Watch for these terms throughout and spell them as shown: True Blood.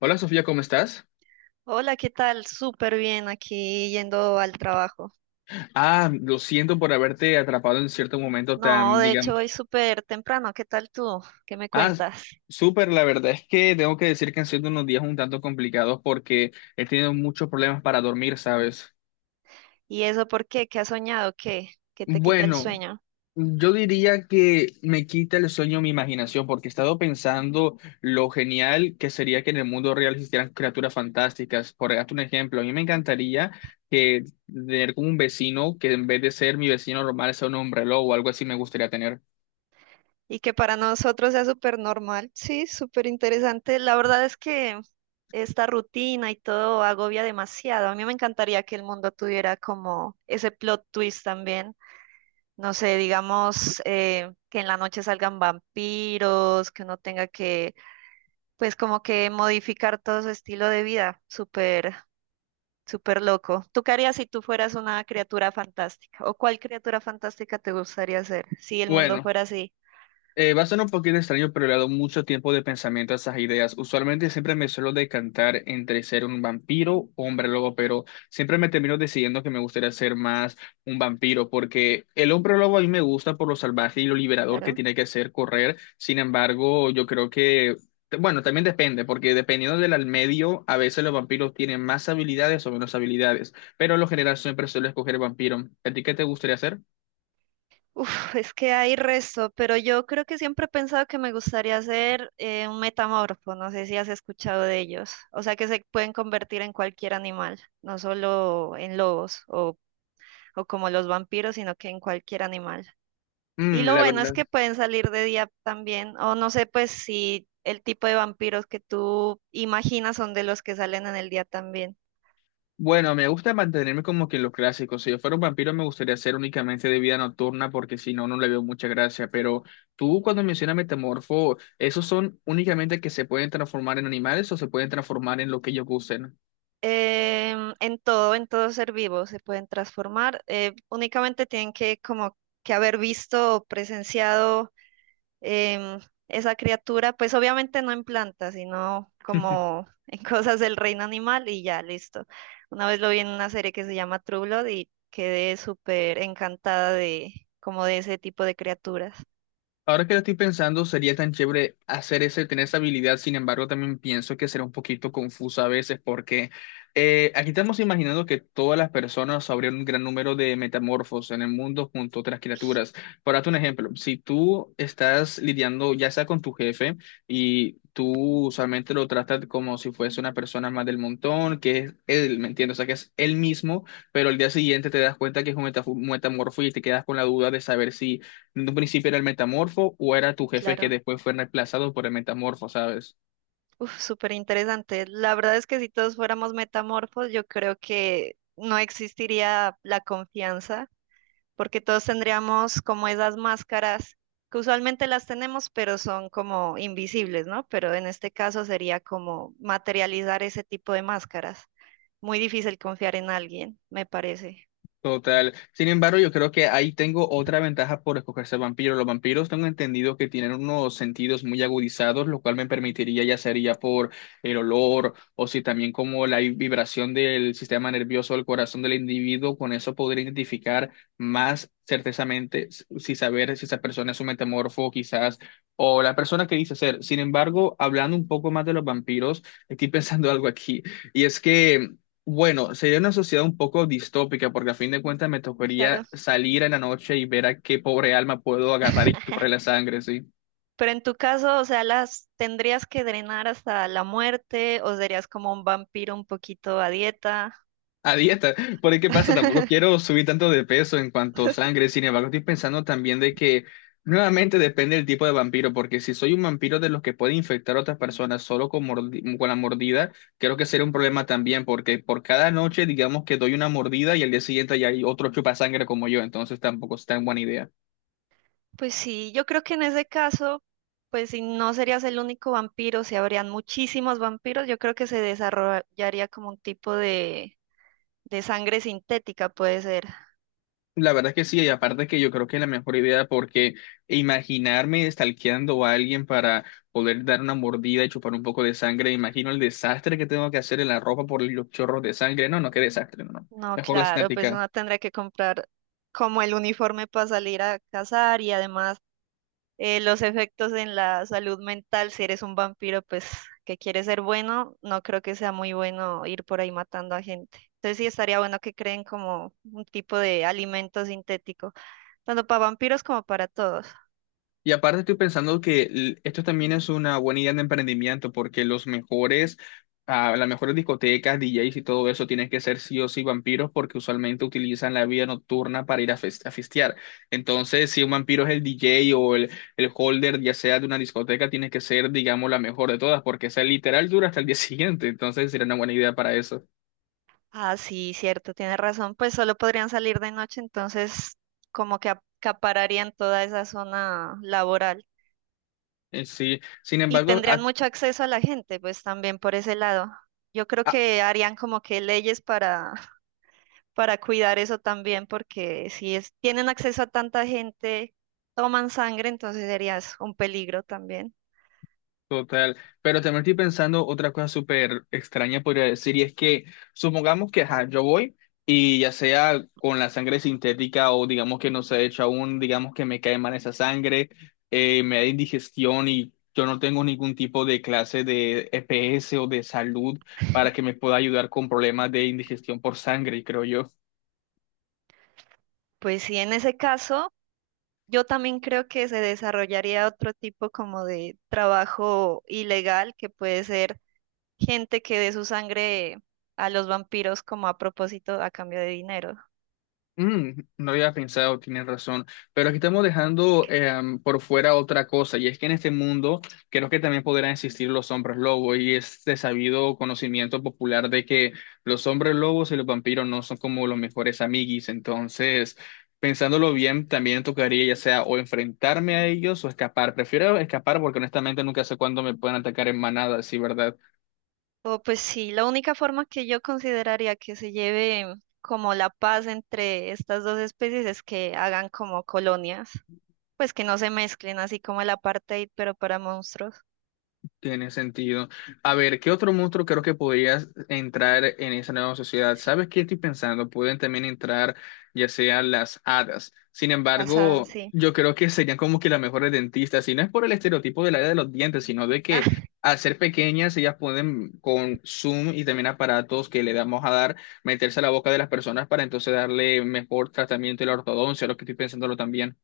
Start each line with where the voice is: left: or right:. left: Hola Sofía, ¿cómo estás?
right: Hola, ¿qué tal? Súper bien aquí yendo al trabajo.
left: Ah, lo siento por haberte atrapado en cierto momento
right: No,
left: tan,
right: de
left: digamos.
right: hecho hoy súper temprano. ¿Qué tal tú? ¿Qué me
left: Ah,
right: cuentas?
left: Súper, la verdad es que tengo que decir que han sido unos días un tanto complicados porque he tenido muchos problemas para dormir, ¿sabes?
right: ¿Y eso por qué? ¿Qué has soñado? ¿Qué? ¿Qué te quita el
left: Bueno,
right: sueño?
left: yo diría que me quita el sueño mi imaginación porque he estado pensando lo genial que sería que en el mundo real existieran criaturas fantásticas. Por darte un ejemplo, a mí me encantaría que tener como un vecino que en vez de ser mi vecino normal sea un hombre lobo o algo así me gustaría tener.
right: Y que para nosotros sea súper normal. Sí, súper interesante. La verdad es que esta rutina y todo agobia demasiado. A mí me encantaría que el mundo tuviera como ese plot twist también. No sé, digamos que en la noche salgan vampiros, que uno tenga que pues como que modificar todo su estilo de vida, súper, súper loco. ¿Tú qué harías si tú fueras una criatura fantástica? ¿O cuál criatura fantástica te gustaría ser si el mundo
left: Bueno,
right: fuera así?
left: va a sonar un poquito extraño, pero le he dado mucho tiempo de pensamiento a esas ideas. Usualmente siempre me suelo decantar entre ser un vampiro o hombre lobo, pero siempre me termino decidiendo que me gustaría ser más un vampiro, porque el hombre lobo a mí me gusta por lo salvaje y lo liberador que
right: Claro.
left: tiene que ser correr. Sin embargo, yo creo que, bueno, también depende, porque dependiendo del al medio, a veces los vampiros tienen más habilidades o menos habilidades, pero en lo general siempre suelo escoger vampiro. ¿A ti qué te gustaría hacer?
right: Uf, es que hay resto, pero yo creo que siempre he pensado que me gustaría ser un metamorfo, no sé si has escuchado de ellos, o sea que se pueden convertir en cualquier animal, no solo en lobos o como los vampiros, sino que en cualquier animal. Y
left: Mm,
right: lo
left: la
right: bueno es
left: verdad.
right: que pueden salir de día también, o no sé, pues si el tipo de vampiros que tú imaginas son de los que salen en el día también.
left: Bueno, me gusta mantenerme como que en los clásicos. Si yo fuera un vampiro, me gustaría ser únicamente de vida nocturna, porque si no, no le veo mucha gracia. Pero tú, cuando mencionas metamorfo, ¿esos son únicamente que se pueden transformar en animales o se pueden transformar en lo que ellos gusten?
right: En todo, en todo ser vivo se pueden transformar. Únicamente tienen que como que haber visto o presenciado em, esa criatura, pues obviamente no en plantas, sino como en cosas del reino animal y ya, listo. Una vez lo vi en una serie que se llama True Blood y quedé súper encantada de como de ese tipo de criaturas,
left: Ahora que lo estoy pensando, sería tan chévere hacer ese, tener esa habilidad. Sin embargo, también pienso que será un poquito confuso a veces porque aquí estamos imaginando que todas las personas habría un gran número de metamorfos en el mundo junto a otras criaturas. Por darte un ejemplo, si tú estás lidiando ya sea con tu jefe y tú usualmente lo tratas como si fuese una persona más del montón, que es él, ¿me entiendes? O sea, que es él mismo, pero al día siguiente te das cuenta que es un metamorfo y te quedas con la duda de saber si en un principio era el metamorfo o era tu jefe que
right: claro.
left: después fue reemplazado por el metamorfo, ¿sabes?
right: Uf, súper interesante. La verdad es que si todos fuéramos metamorfos, yo creo que no existiría la confianza porque todos tendríamos como esas máscaras que usualmente las tenemos, pero son como invisibles, ¿no? Pero en este caso sería como materializar ese tipo de máscaras. Muy difícil confiar en alguien, me parece.
left: Total. Sin embargo, yo creo que ahí tengo otra ventaja por escogerse vampiro. Los vampiros tengo entendido que tienen unos sentidos muy agudizados, lo cual me permitiría, ya sería por el olor o si también como la vibración del sistema nervioso del corazón del individuo, con eso podría identificar más certezamente si saber si esa persona es un metamorfo quizás o la persona que dice ser. Sin embargo, hablando un poco más de los vampiros, estoy pensando algo aquí y es que bueno, sería una sociedad un poco distópica porque a fin de cuentas me
right: Claro.
left: tocaría salir en la noche y ver a qué pobre alma puedo agarrar y chuparle la sangre, sí.
right: Pero en tu caso, o sea, las tendrías que drenar hasta la muerte o serías como un vampiro un poquito a dieta.
left: A dieta, por ahí qué pasa, tampoco quiero subir tanto de peso en cuanto a sangre, sin embargo estoy pensando también de que nuevamente depende del tipo de vampiro, porque si soy un vampiro de los que puede infectar a otras personas solo con, con la mordida, creo que sería un problema también, porque por cada noche digamos que doy una mordida y al día siguiente ya hay otro chupa sangre como yo, entonces tampoco es tan buena idea.
right: Pues sí, yo creo que en ese caso, pues si no serías el único vampiro, si habrían muchísimos vampiros, yo creo que se desarrollaría como un tipo de sangre sintética, puede ser.
left: La verdad que sí, y aparte que yo creo que es la mejor idea porque imaginarme stalkeando a alguien para poder dar una mordida y chupar un poco de sangre, imagino el desastre que tengo que hacer en la ropa por los chorros de sangre. No, no, qué desastre, no, no.
right: No,
left: Mejor la
right: claro, pues
left: cinética.
right: uno tendría que comprar como el uniforme para salir a cazar y además los efectos en la salud mental, si eres un vampiro, pues que quieres ser bueno, no creo que sea muy bueno ir por ahí matando a gente. Entonces sí estaría bueno que creen como un tipo de alimento sintético, tanto para vampiros como para todos.
left: Y aparte estoy pensando que esto también es una buena idea de emprendimiento porque los mejores, ah, las mejores discotecas, DJs y todo eso tienen que ser sí o sí vampiros porque usualmente utilizan la vida nocturna para ir a, a fistear. Entonces, si un vampiro es el DJ o el holder, ya sea de una discoteca, tiene que ser, digamos, la mejor de todas porque esa literal dura hasta el día siguiente. Entonces, sería una buena idea para eso.
right: Ah, sí, cierto, tienes razón, pues solo podrían salir de noche, entonces como que acapararían toda esa zona laboral
left: Sí, sin
right: y
left: embargo,
right: tendrían mucho acceso a la gente, pues también por ese lado. Yo creo que harían como que leyes para cuidar eso también, porque si es, tienen acceso a tanta gente, toman sangre, entonces serías un peligro también.
left: total, pero también estoy pensando otra cosa súper extraña, podría decir, y es que supongamos que ajá, yo voy y ya sea con la sangre sintética o digamos que no se ha hecho aún, digamos que me cae mal esa sangre, me da indigestión y yo no tengo ningún tipo de clase de EPS o de salud para que me pueda ayudar con problemas de indigestión por sangre, creo yo.
right: Pues sí, en ese caso, yo también creo que se desarrollaría otro tipo como de trabajo ilegal, que puede ser gente que dé su sangre a los vampiros como a propósito a cambio de dinero.
left: Mm, no había pensado, tienes razón, pero aquí estamos dejando por fuera otra cosa, y es que en este mundo creo que también podrán existir los hombres lobos, y es de sabido conocimiento popular de que los hombres lobos y los vampiros no son como los mejores amiguis, entonces, pensándolo bien, también tocaría ya sea o enfrentarme a ellos o escapar, prefiero escapar porque honestamente nunca sé cuándo me pueden atacar en manada, sí, ¿verdad?
right: O pues sí, la única forma que yo consideraría que se lleve como la paz entre estas dos especies es que hagan como colonias. Pues que no se mezclen así como el apartheid, pero para monstruos.
left: Tiene sentido. A ver, ¿qué otro monstruo creo que podrías entrar en esa nueva sociedad? ¿Sabes qué estoy pensando? Pueden también entrar ya sean las hadas. Sin
right: Las hadas,
left: embargo,
right: sí.
left: yo creo que serían como que las mejores dentistas, y no es por el estereotipo del área de los dientes, sino de
right: Ah,
left: que al ser pequeñas ellas pueden con Zoom y también aparatos que le damos a dar, meterse a la boca de las personas para entonces darle mejor tratamiento y la ortodoncia, lo que estoy pensándolo también.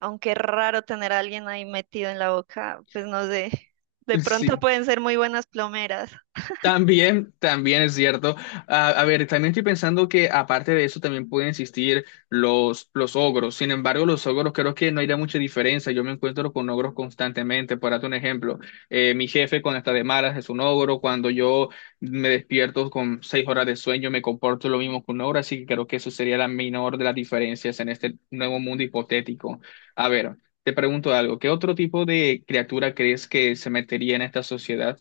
right: aunque es raro tener a alguien ahí metido en la boca, pues no sé. De pronto
left: Sí.
right: pueden ser muy buenas plomeras.
left: También, también es cierto. A ver, también estoy pensando que aparte de eso también pueden existir los ogros. Sin embargo, los ogros creo que no hay mucha diferencia. Yo me encuentro con ogros constantemente. Por darte un ejemplo, mi jefe cuando está de malas es un ogro. Cuando yo me despierto con seis horas de sueño me comporto lo mismo que un ogro. Así que creo que eso sería la menor de las diferencias en este nuevo mundo hipotético. A ver, te pregunto algo. ¿Qué otro tipo de criatura crees que se metería en esta sociedad?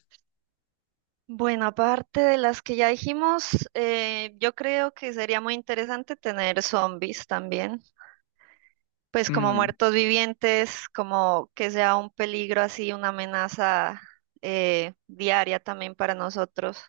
right: Bueno, aparte de las que ya dijimos, yo creo que sería muy interesante tener zombies también, pues como
left: Mm.
right: muertos vivientes, como que sea un peligro así, una amenaza diaria también para nosotros.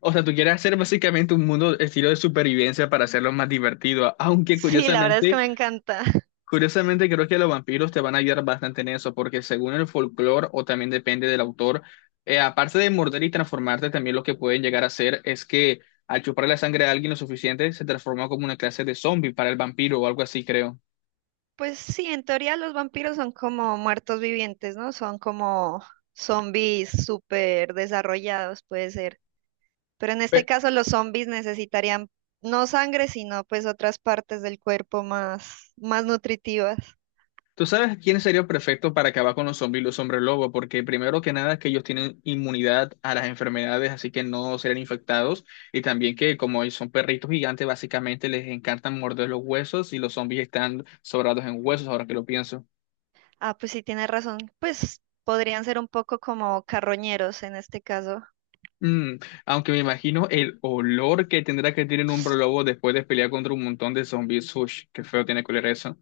left: O sea, tú quieres hacer básicamente un mundo estilo de supervivencia para hacerlo más divertido, aunque
right: Sí, la verdad es que
left: curiosamente,
right: me encanta.
left: curiosamente creo que los vampiros te van a ayudar bastante en eso, porque según el folclore, o también depende del autor, aparte de morder y transformarte, también lo que pueden llegar a hacer es que al chupar la sangre a alguien lo suficiente, se transforma como una clase de zombie para el vampiro o algo así, creo.
right: Pues sí, en teoría los vampiros son como muertos vivientes, ¿no? Son como zombies súper desarrollados, puede ser. Pero en este
left: Pe-
right: caso los zombies necesitarían no sangre, sino pues otras partes del cuerpo más, más nutritivas.
left: ¿Tú sabes quién sería perfecto para acabar con los zombies y los hombres lobo? Porque primero que nada es que ellos tienen inmunidad a las enfermedades, así que no serán infectados. Y también que como ellos son perritos gigantes, básicamente les encantan morder los huesos y los zombies están sobrados en huesos, ahora que lo pienso.
right: Ah, pues sí, tienes razón. Pues podrían ser un poco como carroñeros en este caso.
left: Mm, aunque me imagino el olor que tendrá que tener un hombre lobo después de pelear contra un montón de zombies. Ush, qué feo tiene que oler eso.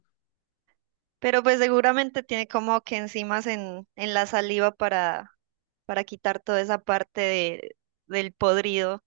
right: Pero pues seguramente tiene como que enzimas en la saliva para quitar toda esa parte de- del podrido.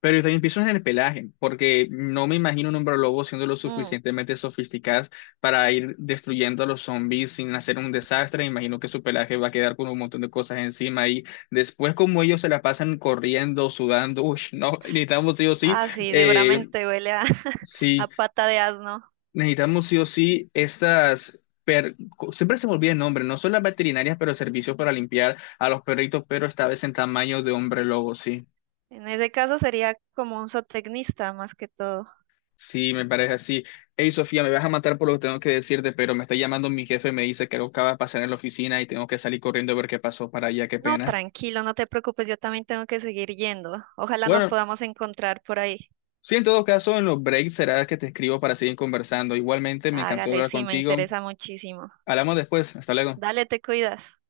left: Pero yo también pienso en el pelaje, porque no me imagino un hombre lobo siendo lo
right: Mm.
left: suficientemente sofisticadas para ir destruyendo a los zombies sin hacer un desastre. Imagino que su pelaje va a quedar con un montón de cosas encima y después como ellos se la pasan corriendo, sudando, uy, no, necesitamos sí o sí,
right: Ah, sí,
left: eh,
right: seguramente huele a, a
left: sí,
right: pata de asno.
left: necesitamos sí o sí estas... siempre se me olvida el nombre, no son las veterinarias, pero servicios para limpiar a los perritos, pero esta vez en tamaño de hombre lobo, sí.
right: En ese caso sería como un zootecnista más que todo.
left: Sí, me parece así. Hey, Sofía, me vas a matar por lo que tengo que decirte, pero me está llamando mi jefe, me dice que algo acaba de pasar en la oficina y tengo que salir corriendo a ver qué pasó para allá, qué
right: No,
left: pena.
right: tranquilo, no te preocupes, yo también tengo que seguir yendo. Ojalá nos
left: Bueno,
right: podamos encontrar por ahí.
left: sí, en todo caso, en los breaks será que te escribo para seguir conversando. Igualmente, me encantó
right: Hágale,
left: hablar
right: sí, me
left: contigo.
right: interesa muchísimo.
left: Hablamos después. Hasta luego.
right: Dale, te cuidas.